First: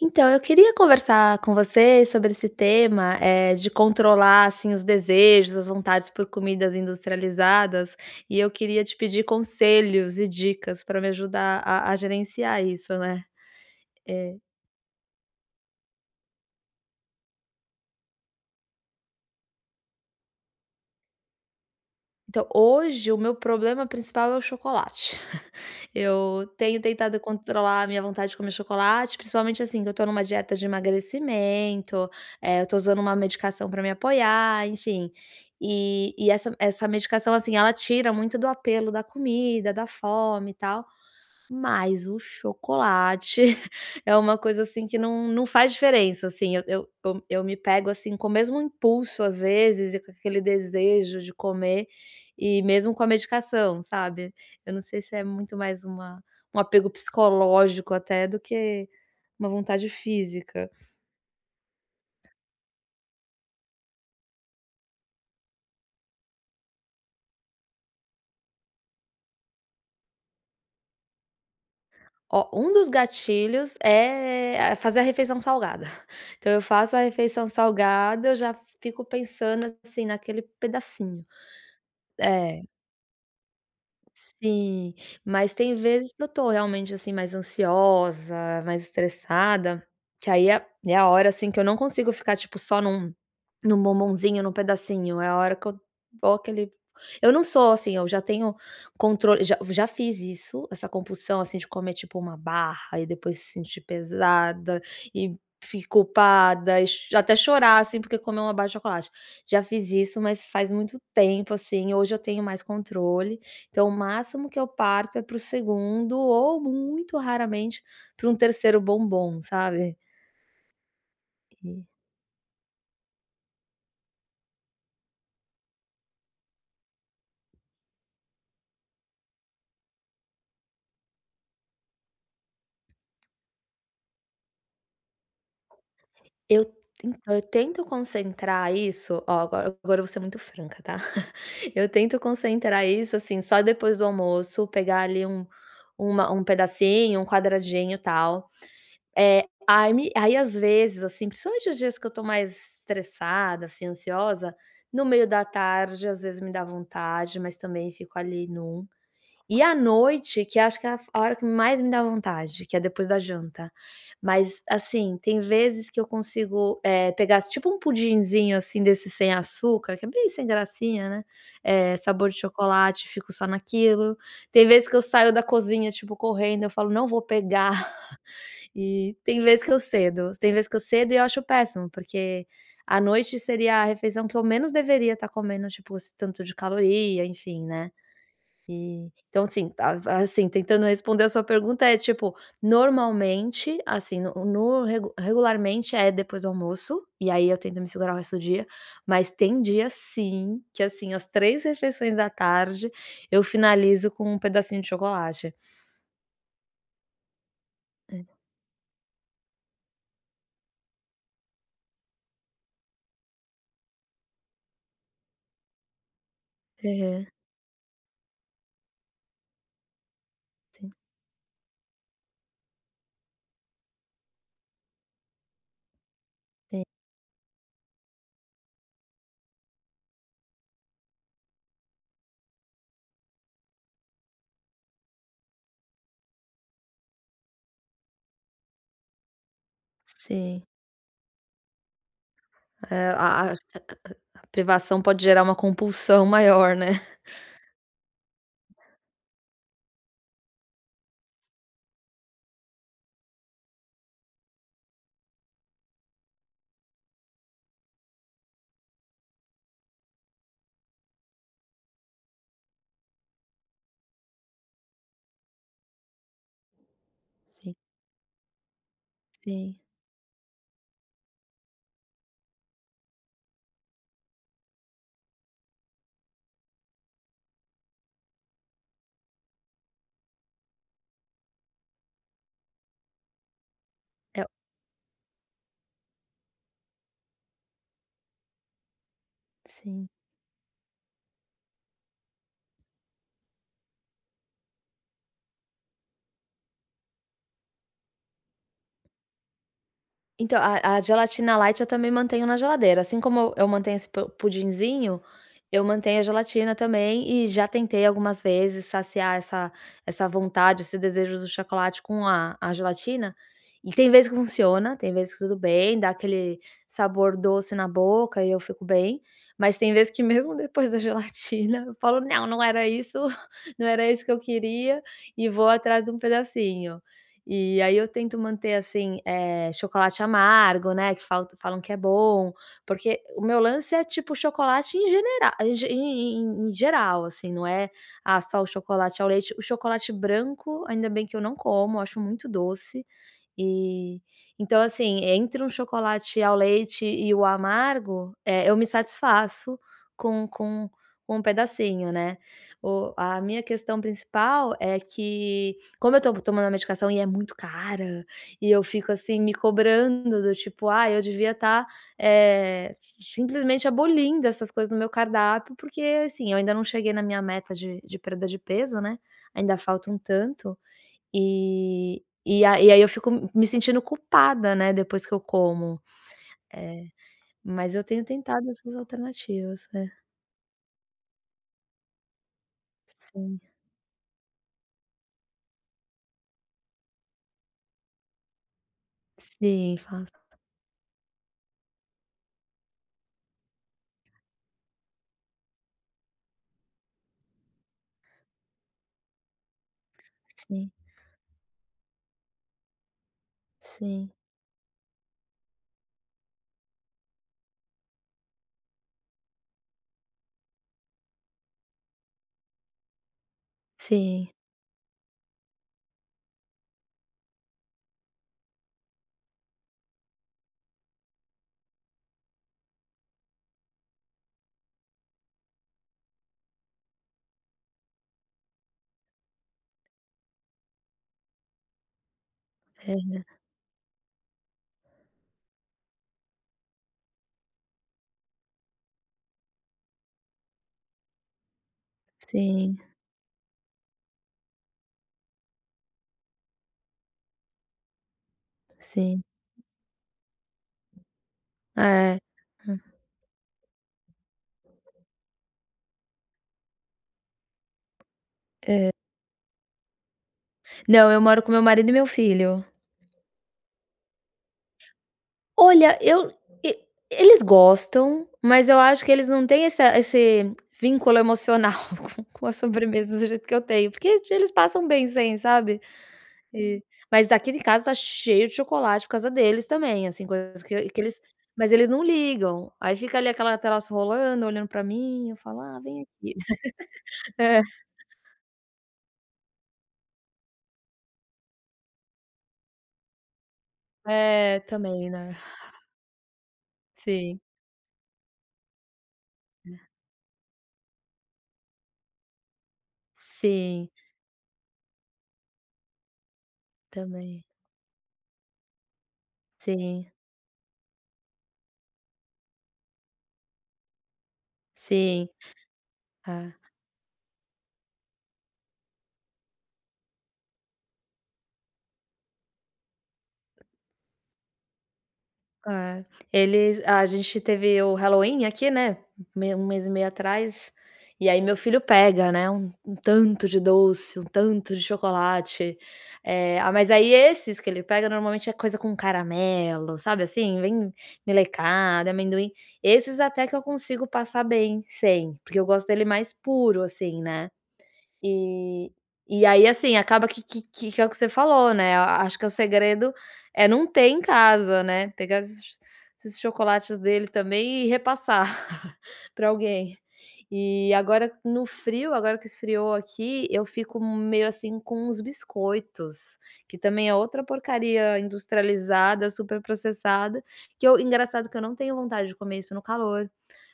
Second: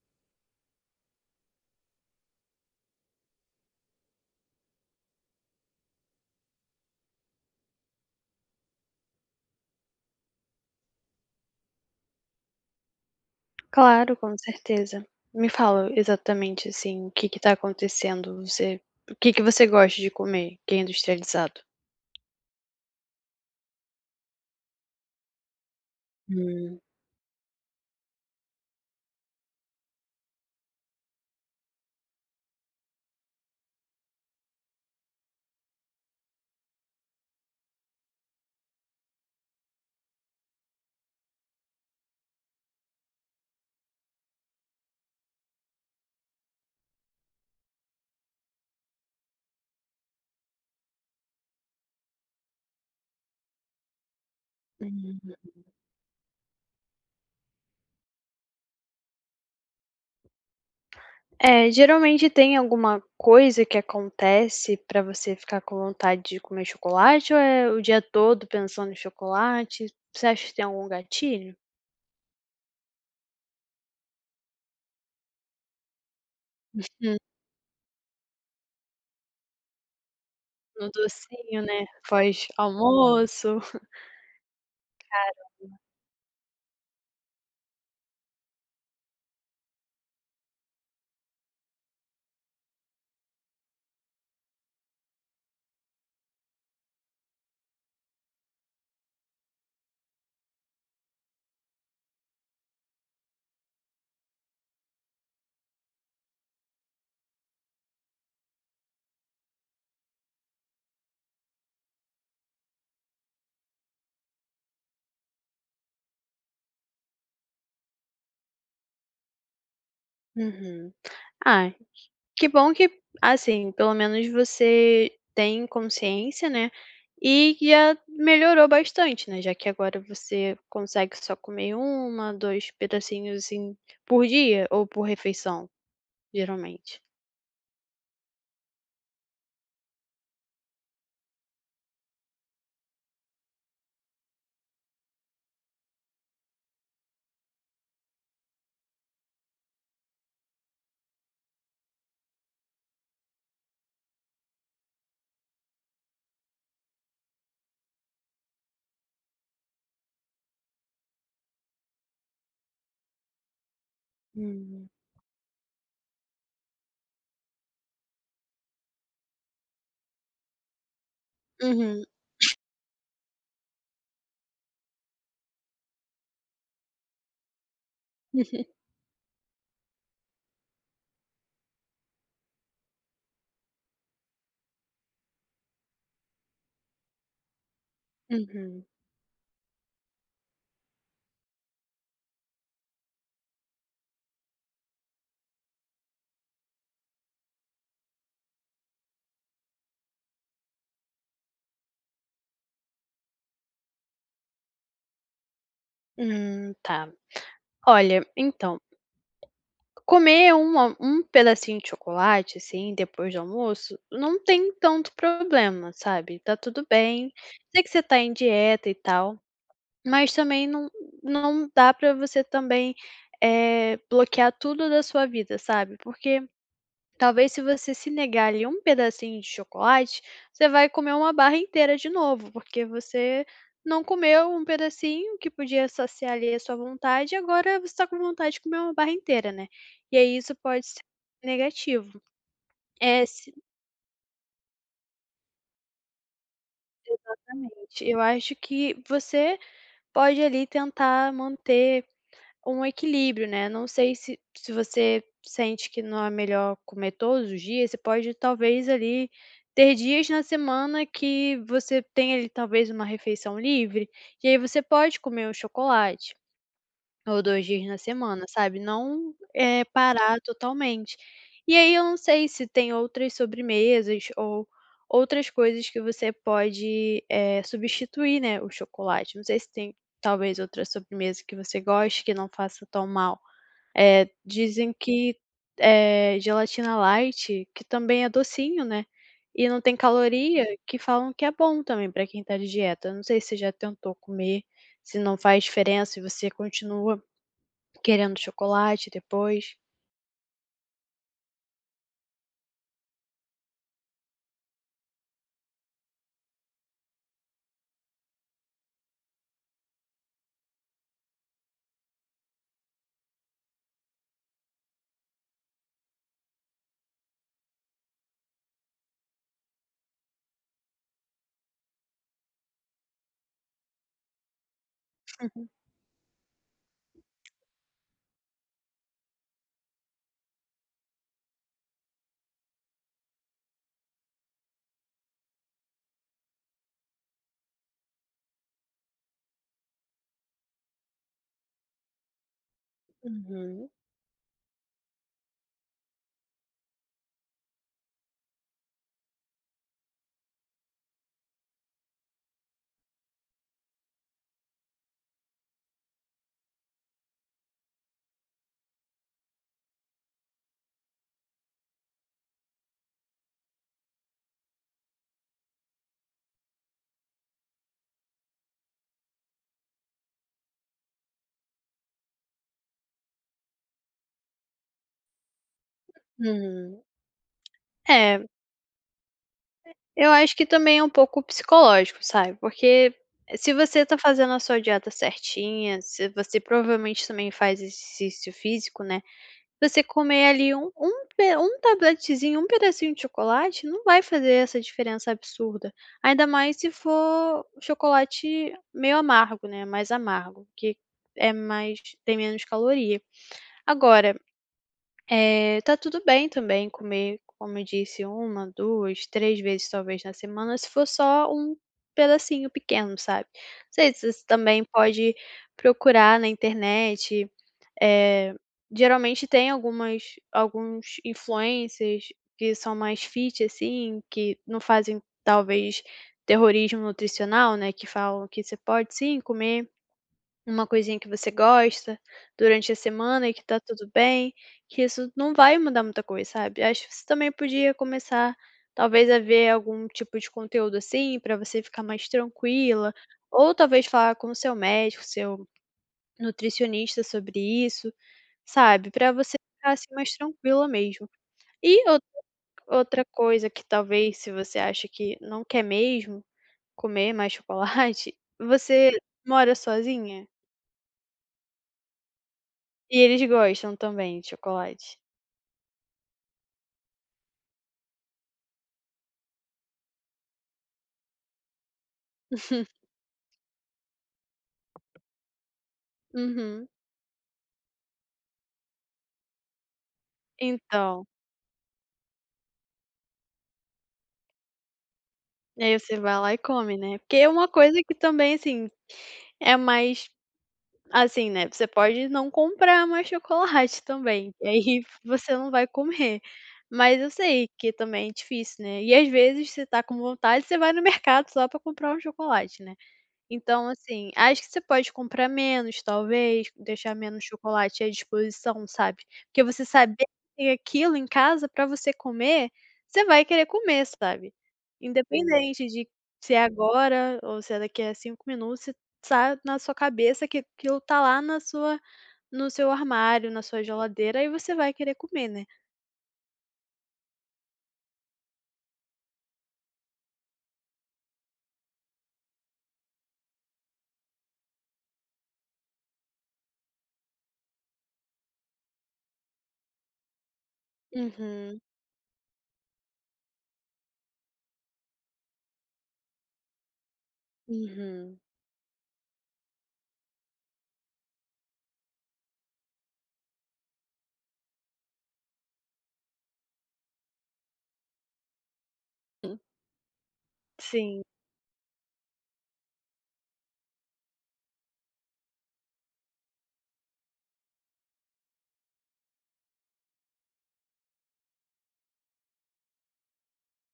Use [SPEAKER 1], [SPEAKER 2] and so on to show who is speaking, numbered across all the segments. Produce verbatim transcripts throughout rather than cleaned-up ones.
[SPEAKER 1] Então, eu queria conversar com você sobre esse tema, eh, de controlar, assim, os desejos, as vontades por comidas industrializadas, e eu queria te pedir conselhos e dicas para me ajudar a a gerenciar isso, né.
[SPEAKER 2] Claro,
[SPEAKER 1] É
[SPEAKER 2] com certeza. Me fala exatamente assim, o que que está acontecendo, você o que que você gosta de comer que é industrializado?
[SPEAKER 1] Então, hoje o meu problema principal é o chocolate, eu tenho
[SPEAKER 2] Hum.
[SPEAKER 1] tentado controlar a minha vontade de comer chocolate, principalmente assim, que eu estou em uma dieta de emagrecimento, eh, eu estou usando uma medicação para me apoiar, enfim, e e essa essa medicação, assim, ela tira muito do apelo da comida, da fome e tal, mas o chocolate é uma coisa assim, que não não faz diferença assim, eu eu eu eu me pego, assim, com o mesmo impulso às vezes, e com aquele desejo de comer, e mesmo com a medicação, sabe. Eu não sei se é muito
[SPEAKER 2] [unintelligible]
[SPEAKER 1] mais uma um apego psicológico, até, do que uma vontade física.
[SPEAKER 2] É, geralmente tem alguma coisa que acontece para você ficar com vontade de comer chocolate ou é o dia todo pensando em chocolate? Você acha que tem algum gatilho?
[SPEAKER 1] Ó, um dos gatilhos, é, a fazer a refeição salgada, então eu faço a
[SPEAKER 2] [unintelligible]
[SPEAKER 1] refeição salgada, eu já fico pensando assim, naquele
[SPEAKER 2] Um
[SPEAKER 1] pedacinho.
[SPEAKER 2] docinho, né, pós
[SPEAKER 1] É.
[SPEAKER 2] almoço.
[SPEAKER 1] Sim,
[SPEAKER 2] Caramba!
[SPEAKER 1] mas tem vezes que eu tô realmente, assim, mais ansiosa, mais estressada, que aí é é a hora, assim, que eu não consigo ficar, tipo, só num num bombonzinho, num pedacinho, é a hora que eu vou aquele eu não sou assim, eu já tenho controle já já fiz isso, essa compulsão, assim, de comer tipo uma barra e depois se sentir pesada, e, fi culpada e cho até chorar, assim, porque comeu uma barra de chocolate. Já fiz isso, mas faz muito tempo, assim, hoje eu tenho mais controle, então, o máximo que eu parto é para o segundo ou muito raramente pra um terceiro bombom, sabe?
[SPEAKER 2] Uhum. Ah!
[SPEAKER 1] Que
[SPEAKER 2] que bom que assim, pelo menos você tem consciência, né, e que já melhorou bastante, né, já que agora você consegue só comer uma, dois pedacinhos, assim, por dia ou por refeição,
[SPEAKER 1] Eu
[SPEAKER 2] geralmente?
[SPEAKER 1] então, eu tento concentrar isso ó, agora agora eu vou ser muito franca tá. Eu tento concentrar isso, assim, só depois do almoço pegar ali, um uma um pedacinho, um quadradinho, tal. Eh, ai me aí, às vezes, assim, principalmente os dias que eu tô mais estressada, assim, ansiosa, no meio da tarde, às vezes, me dá vontade, mas também fico ali em um, e à noite que acho que a fo é a hora que mais me dá vontade que é depois da janta, mas,
[SPEAKER 2] Hum.
[SPEAKER 1] assim, tem vezes que eu consigo, eh, pegar tipo, um pudizinho, assim, desse sem açúcar, que é bem sem gracinha né, eh,
[SPEAKER 2] Uhum.
[SPEAKER 1] sabor de chocolate e fico só naquilo, tem vez que eu saio da cozinha, tipo, correndo eu falo: "Não vou pegar", e tem vez que eu cedo, tem vez que eu cedo e eu acho péssimo, porque à noite seria a refeição que eu menos deveria estar comendo, tipo, esse tanto de caloria enfim, né.
[SPEAKER 2] Uhum.
[SPEAKER 1] Eh, então, assim, a a assim, tentando responder a sua pergunta é, tipo, normalmente, assim, no no regu regularmente, é depois do almoço, e aí, eu tento me segurar o resto do dia, mas tem dia sim que, assim, às três refeições da tarde eu finalizo com um pedacinho de chocolate.
[SPEAKER 2] Hum, tá. Olha,
[SPEAKER 1] É.
[SPEAKER 2] entao, comer uma um pedacinho de chocolate, assim, depois do almoço, não em tanto problema, sabe. Tá tudo
[SPEAKER 1] Aham.
[SPEAKER 2] bem, sei que você tá em dieta, e tal, mas também não
[SPEAKER 1] Sim.
[SPEAKER 2] não dá pra você também, eh, bloquear tudo da sua vida, sabe, porque,
[SPEAKER 1] Sim.
[SPEAKER 2] talvez se você se negar, ali, um pedacinho de chocolate, você vai comer uma barra inteira de novo, porque você não comeu um pedacinho que podia saciar ali a sua vontade e agora você tá com vontade de comer uma barra inteira, né. E aí, isso
[SPEAKER 1] Sim.
[SPEAKER 2] pode ser negativo.
[SPEAKER 1] É,
[SPEAKER 2] É
[SPEAKER 1] a a
[SPEAKER 2] se
[SPEAKER 1] ach a a privação pode gerar uma compulsão maior, né?
[SPEAKER 2] Exatamente, eu acho que você pode ali, tentar manter um equilíbrio, né, não sei se se você sente que não é melhor comer todos os dias, você pode talvez, ali, ter dias na semana que você tenha, ali, talvez uma refeição livre, e aí, você pode comer um chocolate, ou dois
[SPEAKER 1] Sim.
[SPEAKER 2] dias na semana sabe, não,
[SPEAKER 1] Sim.
[SPEAKER 2] eh, parar totalmente. E aí, eu não sei se tem outras sobremesas ou outras coisas que você pode, eh, substituir, né, o chocolate, não sei se tem, talvez outra sobremesa que você goste, que não faça tão mal. Eh,
[SPEAKER 1] É o
[SPEAKER 2] dizem que, eh, gelatina light que também é docinho, né, e não tem
[SPEAKER 1] Sim.
[SPEAKER 2] caloria que falam que é bom também pra quem tá de dieta, eu não sei se você já tentou comer, se não faz diferença e você continua querendo chocolate depois.
[SPEAKER 1] Então, a a gelatina light eu também mantenho na geladeira, assim como eu mantenho esse po pudinzinho, eu mantenho a gelatina também e já tentei algumas vezes saciar essa essa vontade, esse desejo do chocolate com a a gelatina e tem vez que funciona, tem vez que tudo bem, dá aquele sabor doce na boca e eu fico bem, mas tem vezes que mesmo depois da gelatina eu falo: "Não, não era isso, não era isso que eu queria", e vou atrás de um pedacinho. E aí eu tento manter, assim, eh, chocolate amargo, né, que falta falam que é bom, porque o meu lance é, tipo, chocolate em genera em em em em geral, assim, não é, "Ah, só o chocolate ao leite". O chocolate branco, ainda bem que eu não como, eu acho muito doce,
[SPEAKER 2] Uhum.
[SPEAKER 1] e, então assim, entre um chocolate ao leite e o amargo, eh, eu me satisfaço com com com um pedacinho, né. O a minha questão principal é que como eu tô tomando a medicação e é muito cara, e eu fico, assim, me cobrando do tipo: "Ah, eu devia estar, eh, simplesmente abolindo essas coisas do meu cardápio", porque, assim, eu ainda não cheguei na minha meta de de perda de peso, né, ainda falta um tanto, e e a e aí eu fico m me sentindo culpada, né, depois que eu como.
[SPEAKER 2] Hum.
[SPEAKER 1] Eh, mas eu tenho
[SPEAKER 2] É.
[SPEAKER 1] tentado essas alternativas. É.
[SPEAKER 2] Eu acho que também é um pouco psicológico, sabe, porque
[SPEAKER 1] Sim.
[SPEAKER 2] se você tá fazendo a sua dieta certinha, se você provavelmente também faz exercício físico, né,
[SPEAKER 1] Sim,
[SPEAKER 2] você
[SPEAKER 1] faço.
[SPEAKER 2] comer, ali, um um pe um tabletezinho, um pedacinho de chocolate, não vai fazer essa diferença absurda, ainda mais se for chocolate meio amargo, né, mais amargo,
[SPEAKER 1] Sim.
[SPEAKER 2] que é mais tem menos caloria.
[SPEAKER 1] Sim.
[SPEAKER 2] Agora, eh, tá tudo bem também comer, como eu disse, uma, duas, três vezes, talvez, na semana se for só um pedacinho pequeno, sabe. Não sei se você
[SPEAKER 1] Sim.
[SPEAKER 2] também pode procurar na internet, eh, geralmente tem algumas alguns influencers que são mais fit, assim, que não fazem talvez terrorismo nutricional, né, que falam que você pode, sim, comer uma coisinha que você gosta durante a
[SPEAKER 1] Verda
[SPEAKER 2] semana e que tá tudo bem, que isso não vai mudar muita coisa, sabe, acho que você também podia começar talvez a ver algum tipo de conteúdo assim, para você ficar mais
[SPEAKER 1] Sim.
[SPEAKER 2] tranquila, ou talvez falar com o seu médico, seu nutricionista sobre isso, sabe, para
[SPEAKER 1] Sim.
[SPEAKER 2] você ficar, assim, mais tranquila mesmo. E outra
[SPEAKER 1] É. Hã.
[SPEAKER 2] outra coisa que, talvez, se você acha que não quer mesmo comer mais chocolate
[SPEAKER 1] É.
[SPEAKER 2] Você mora sozinha?
[SPEAKER 1] Não, eu moro com meu marido e meu filho.
[SPEAKER 2] E eles gostam também de chocolate?
[SPEAKER 1] Olha eu e eles gostam, mas eu acho que eles não têm essa esse vínculo emocional com com a
[SPEAKER 2] Uhum.
[SPEAKER 1] sobremesa do jeito que eu tenho, porque eles passam bem sem, sabe?
[SPEAKER 2] Uhum.
[SPEAKER 1] E Mas aqui de casa está cheio de chocolate por causa deles também, assim, coisas que que
[SPEAKER 2] Então.
[SPEAKER 1] eles mas eles não ligam, aí fica ali aquela troço rolando, olhando para mim, eu falo:
[SPEAKER 2] Aí
[SPEAKER 1] "Ah,
[SPEAKER 2] você
[SPEAKER 1] vem
[SPEAKER 2] vai lá
[SPEAKER 1] aqui".
[SPEAKER 2] e come, né. Porque é uma
[SPEAKER 1] É.
[SPEAKER 2] coisa que também, assim, é mais, assim, né, você pode não comprar mais chocolate também, e
[SPEAKER 1] É,
[SPEAKER 2] aí
[SPEAKER 1] também,
[SPEAKER 2] você
[SPEAKER 1] né.
[SPEAKER 2] não vai comer. Mas eu
[SPEAKER 1] Sim.
[SPEAKER 2] sei que também é difícil, né, e às vezes você está
[SPEAKER 1] É.
[SPEAKER 2] com vontade, você vai no mercado só para comprar um chocolate, né. Então,
[SPEAKER 1] Sim.
[SPEAKER 2] assim, acho que você pode comprar menos, talvez, deixar menos
[SPEAKER 1] Também.
[SPEAKER 2] chocolate à disposição, sabe? Porque você saber que
[SPEAKER 1] Sim.
[SPEAKER 2] tem aquilo em casa para você comer, você vai querer comer, sabe?
[SPEAKER 1] Sim.
[SPEAKER 2] Independente de se é
[SPEAKER 1] É.
[SPEAKER 2] agora ou se é daqui a cinco minutos, se tá na sua cabeça que aquilo está lá na sua no seu armário, na sua geladeira aí você vai querer comer, né.
[SPEAKER 1] É, eles a gente teve o Halloween aqui, né, hum, meio um mês e meio atrás, e aí meu filho pega, né, um um tanto de doce, um tanto de chocolate, eh, ah, mas aí esses que ele pega normalmente é coisa com caramelo, sabe, assim, bem
[SPEAKER 2] Uhum.
[SPEAKER 1] melecada, amendoim, esses até que eu consigo passar bem sem, porque eu gosto dele mais puro, assim, né.
[SPEAKER 2] Uhum.
[SPEAKER 1] E e aí, assim, acaba que que que que é o que você falou, né, a acho que o segredo é não ter em casa, né, pegar esses esses chocolates dele também e repassar
[SPEAKER 2] Hum.
[SPEAKER 1] para alguém. E
[SPEAKER 2] Sim.
[SPEAKER 1] agora no frio, agora que esfriou aqui, eu fico meio assim com os biscoitos, que também é outra porcaria industrializada, superprocessada, que eu engraçado que eu não tenho vontade de comer isso no calor,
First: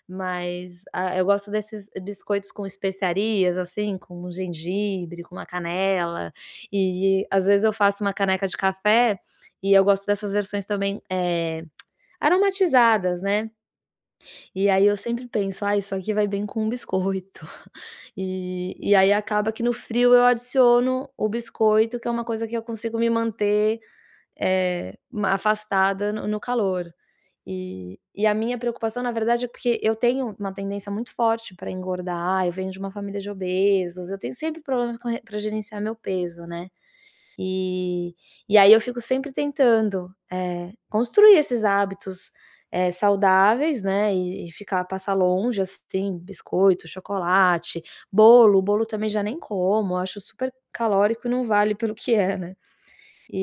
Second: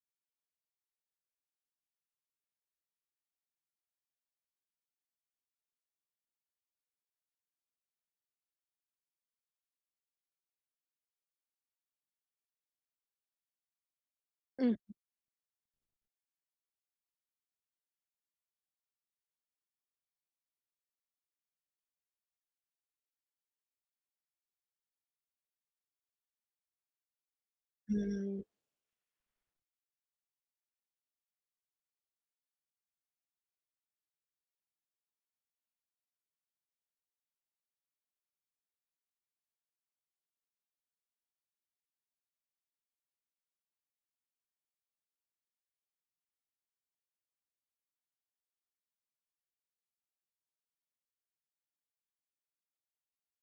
[SPEAKER 1] mas, ah, eu gosto desses biscoitos com especiarias, assim, com o gengibre, com uma canela, e às vezes eu faço uma caneca de café, e eu gosto dessas versões também, eh, aromatizadas, né, e
[SPEAKER 2] Uhum.
[SPEAKER 1] aí eu sempre penso: "Ah, isso aqui vai bem com um biscoito". E e aí acaba que no frio eu adiciono o biscoito, que é uma coisa que eu consigo me manter, eh, ma afastada no no calor. E e a
[SPEAKER 2] Hum.
[SPEAKER 1] minha preocupação, na verdade, é porque eu tenho uma tendência muito forte para engordar, eu venho de uma família de obesos, eu tenho sempre problemas com re para gerenciar meu peso, né, e e aí eu fico sempre tentando, eh, construir esses hábitos, eh, saudáveis, né, e e ficar passar longe, assim, biscoito, chocolate, bolo, o bolo também já nem como, eu acho super calórico e não vale pelo que é, né.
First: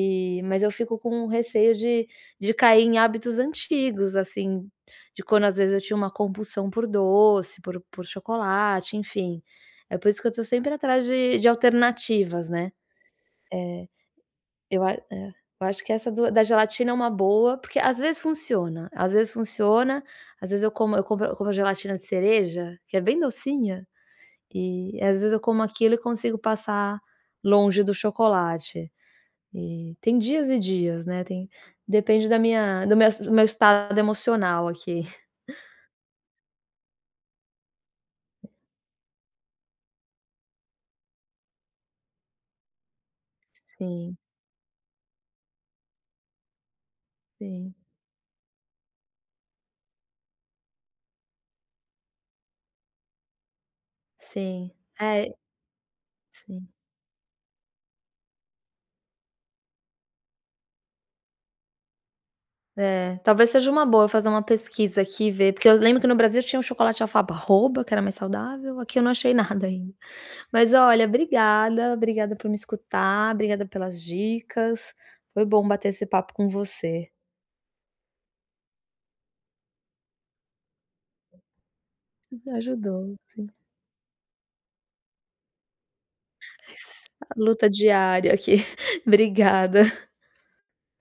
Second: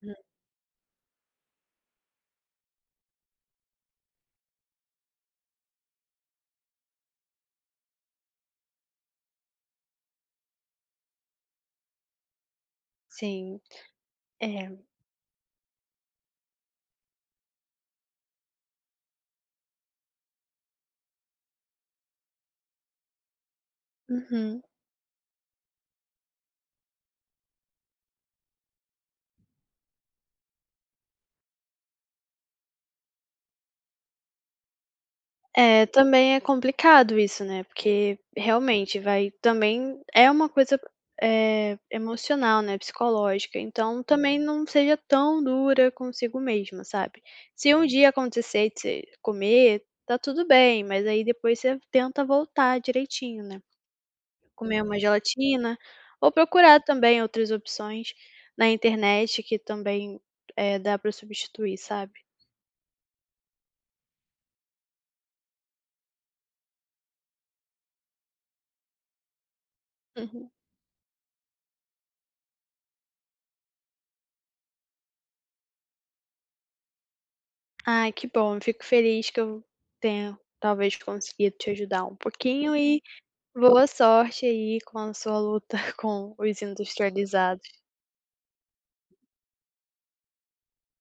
[SPEAKER 2] Hum.
[SPEAKER 1] mas eu fico com receio de de cair em hábitos antigos, assim, de quando às vezes eu tinha uma compulsão por doce, por por chocolate. Enfim, é por isso que eu estou sempre atrás de de alternativas, né,
[SPEAKER 2] Sim,
[SPEAKER 1] eh, eu
[SPEAKER 2] é.
[SPEAKER 1] a eh, eu acho que essa do da gelatina é uma boa, porque às vezes funciona, às vezes funciona, às vezes eu como eu compro eu compro gelatina de cereja, que é bem docinha,
[SPEAKER 2] Uhum.
[SPEAKER 1] e às vezes eu como aquilo e consigo passar longe do chocolate. E tem dias e dias, né, tem depende da minha do meu es do meu estado emocional aqui.
[SPEAKER 2] É, também é complicado isso, né, porque, realmente, vai Também é uma coisa, eh, emocional, né, psicológica,
[SPEAKER 1] S
[SPEAKER 2] então
[SPEAKER 1] sim.
[SPEAKER 2] também não seja tão dura consigo mesma, sabe?
[SPEAKER 1] Sim.
[SPEAKER 2] Se um dia acontecer de você comer, está tudo bem, mas aí depois você tenta voltar direitinho, né.
[SPEAKER 1] Sim.
[SPEAKER 2] Comer uma
[SPEAKER 1] É,
[SPEAKER 2] gelatina, ou
[SPEAKER 1] sim.
[SPEAKER 2] procurar também outras opções na internet que também, eh, dá para substituir, sabe?
[SPEAKER 1] É, talvez seja uma boa eu fazer uma pesquisa aqui e ver, porque eu lembro que no Brasil tinha um chocolate de alfabarroba que era mais saudável, aqui eu não achei nada ainda.
[SPEAKER 2] Uhum.
[SPEAKER 1] Mas, olha, obrigada, obrigada por me escutar, obrigada pelas dicas, foi bom bater esse papo com você.
[SPEAKER 2] Ai que bom, fico feliz que eu tenha, talvez, conseguido te ajudar um
[SPEAKER 1] Hum,
[SPEAKER 2] pouquinho e
[SPEAKER 1] ajudou sim.
[SPEAKER 2] boa sorte aí com a sua luta com os
[SPEAKER 1] Luta
[SPEAKER 2] industrializados.
[SPEAKER 1] diária aqui, obrigada.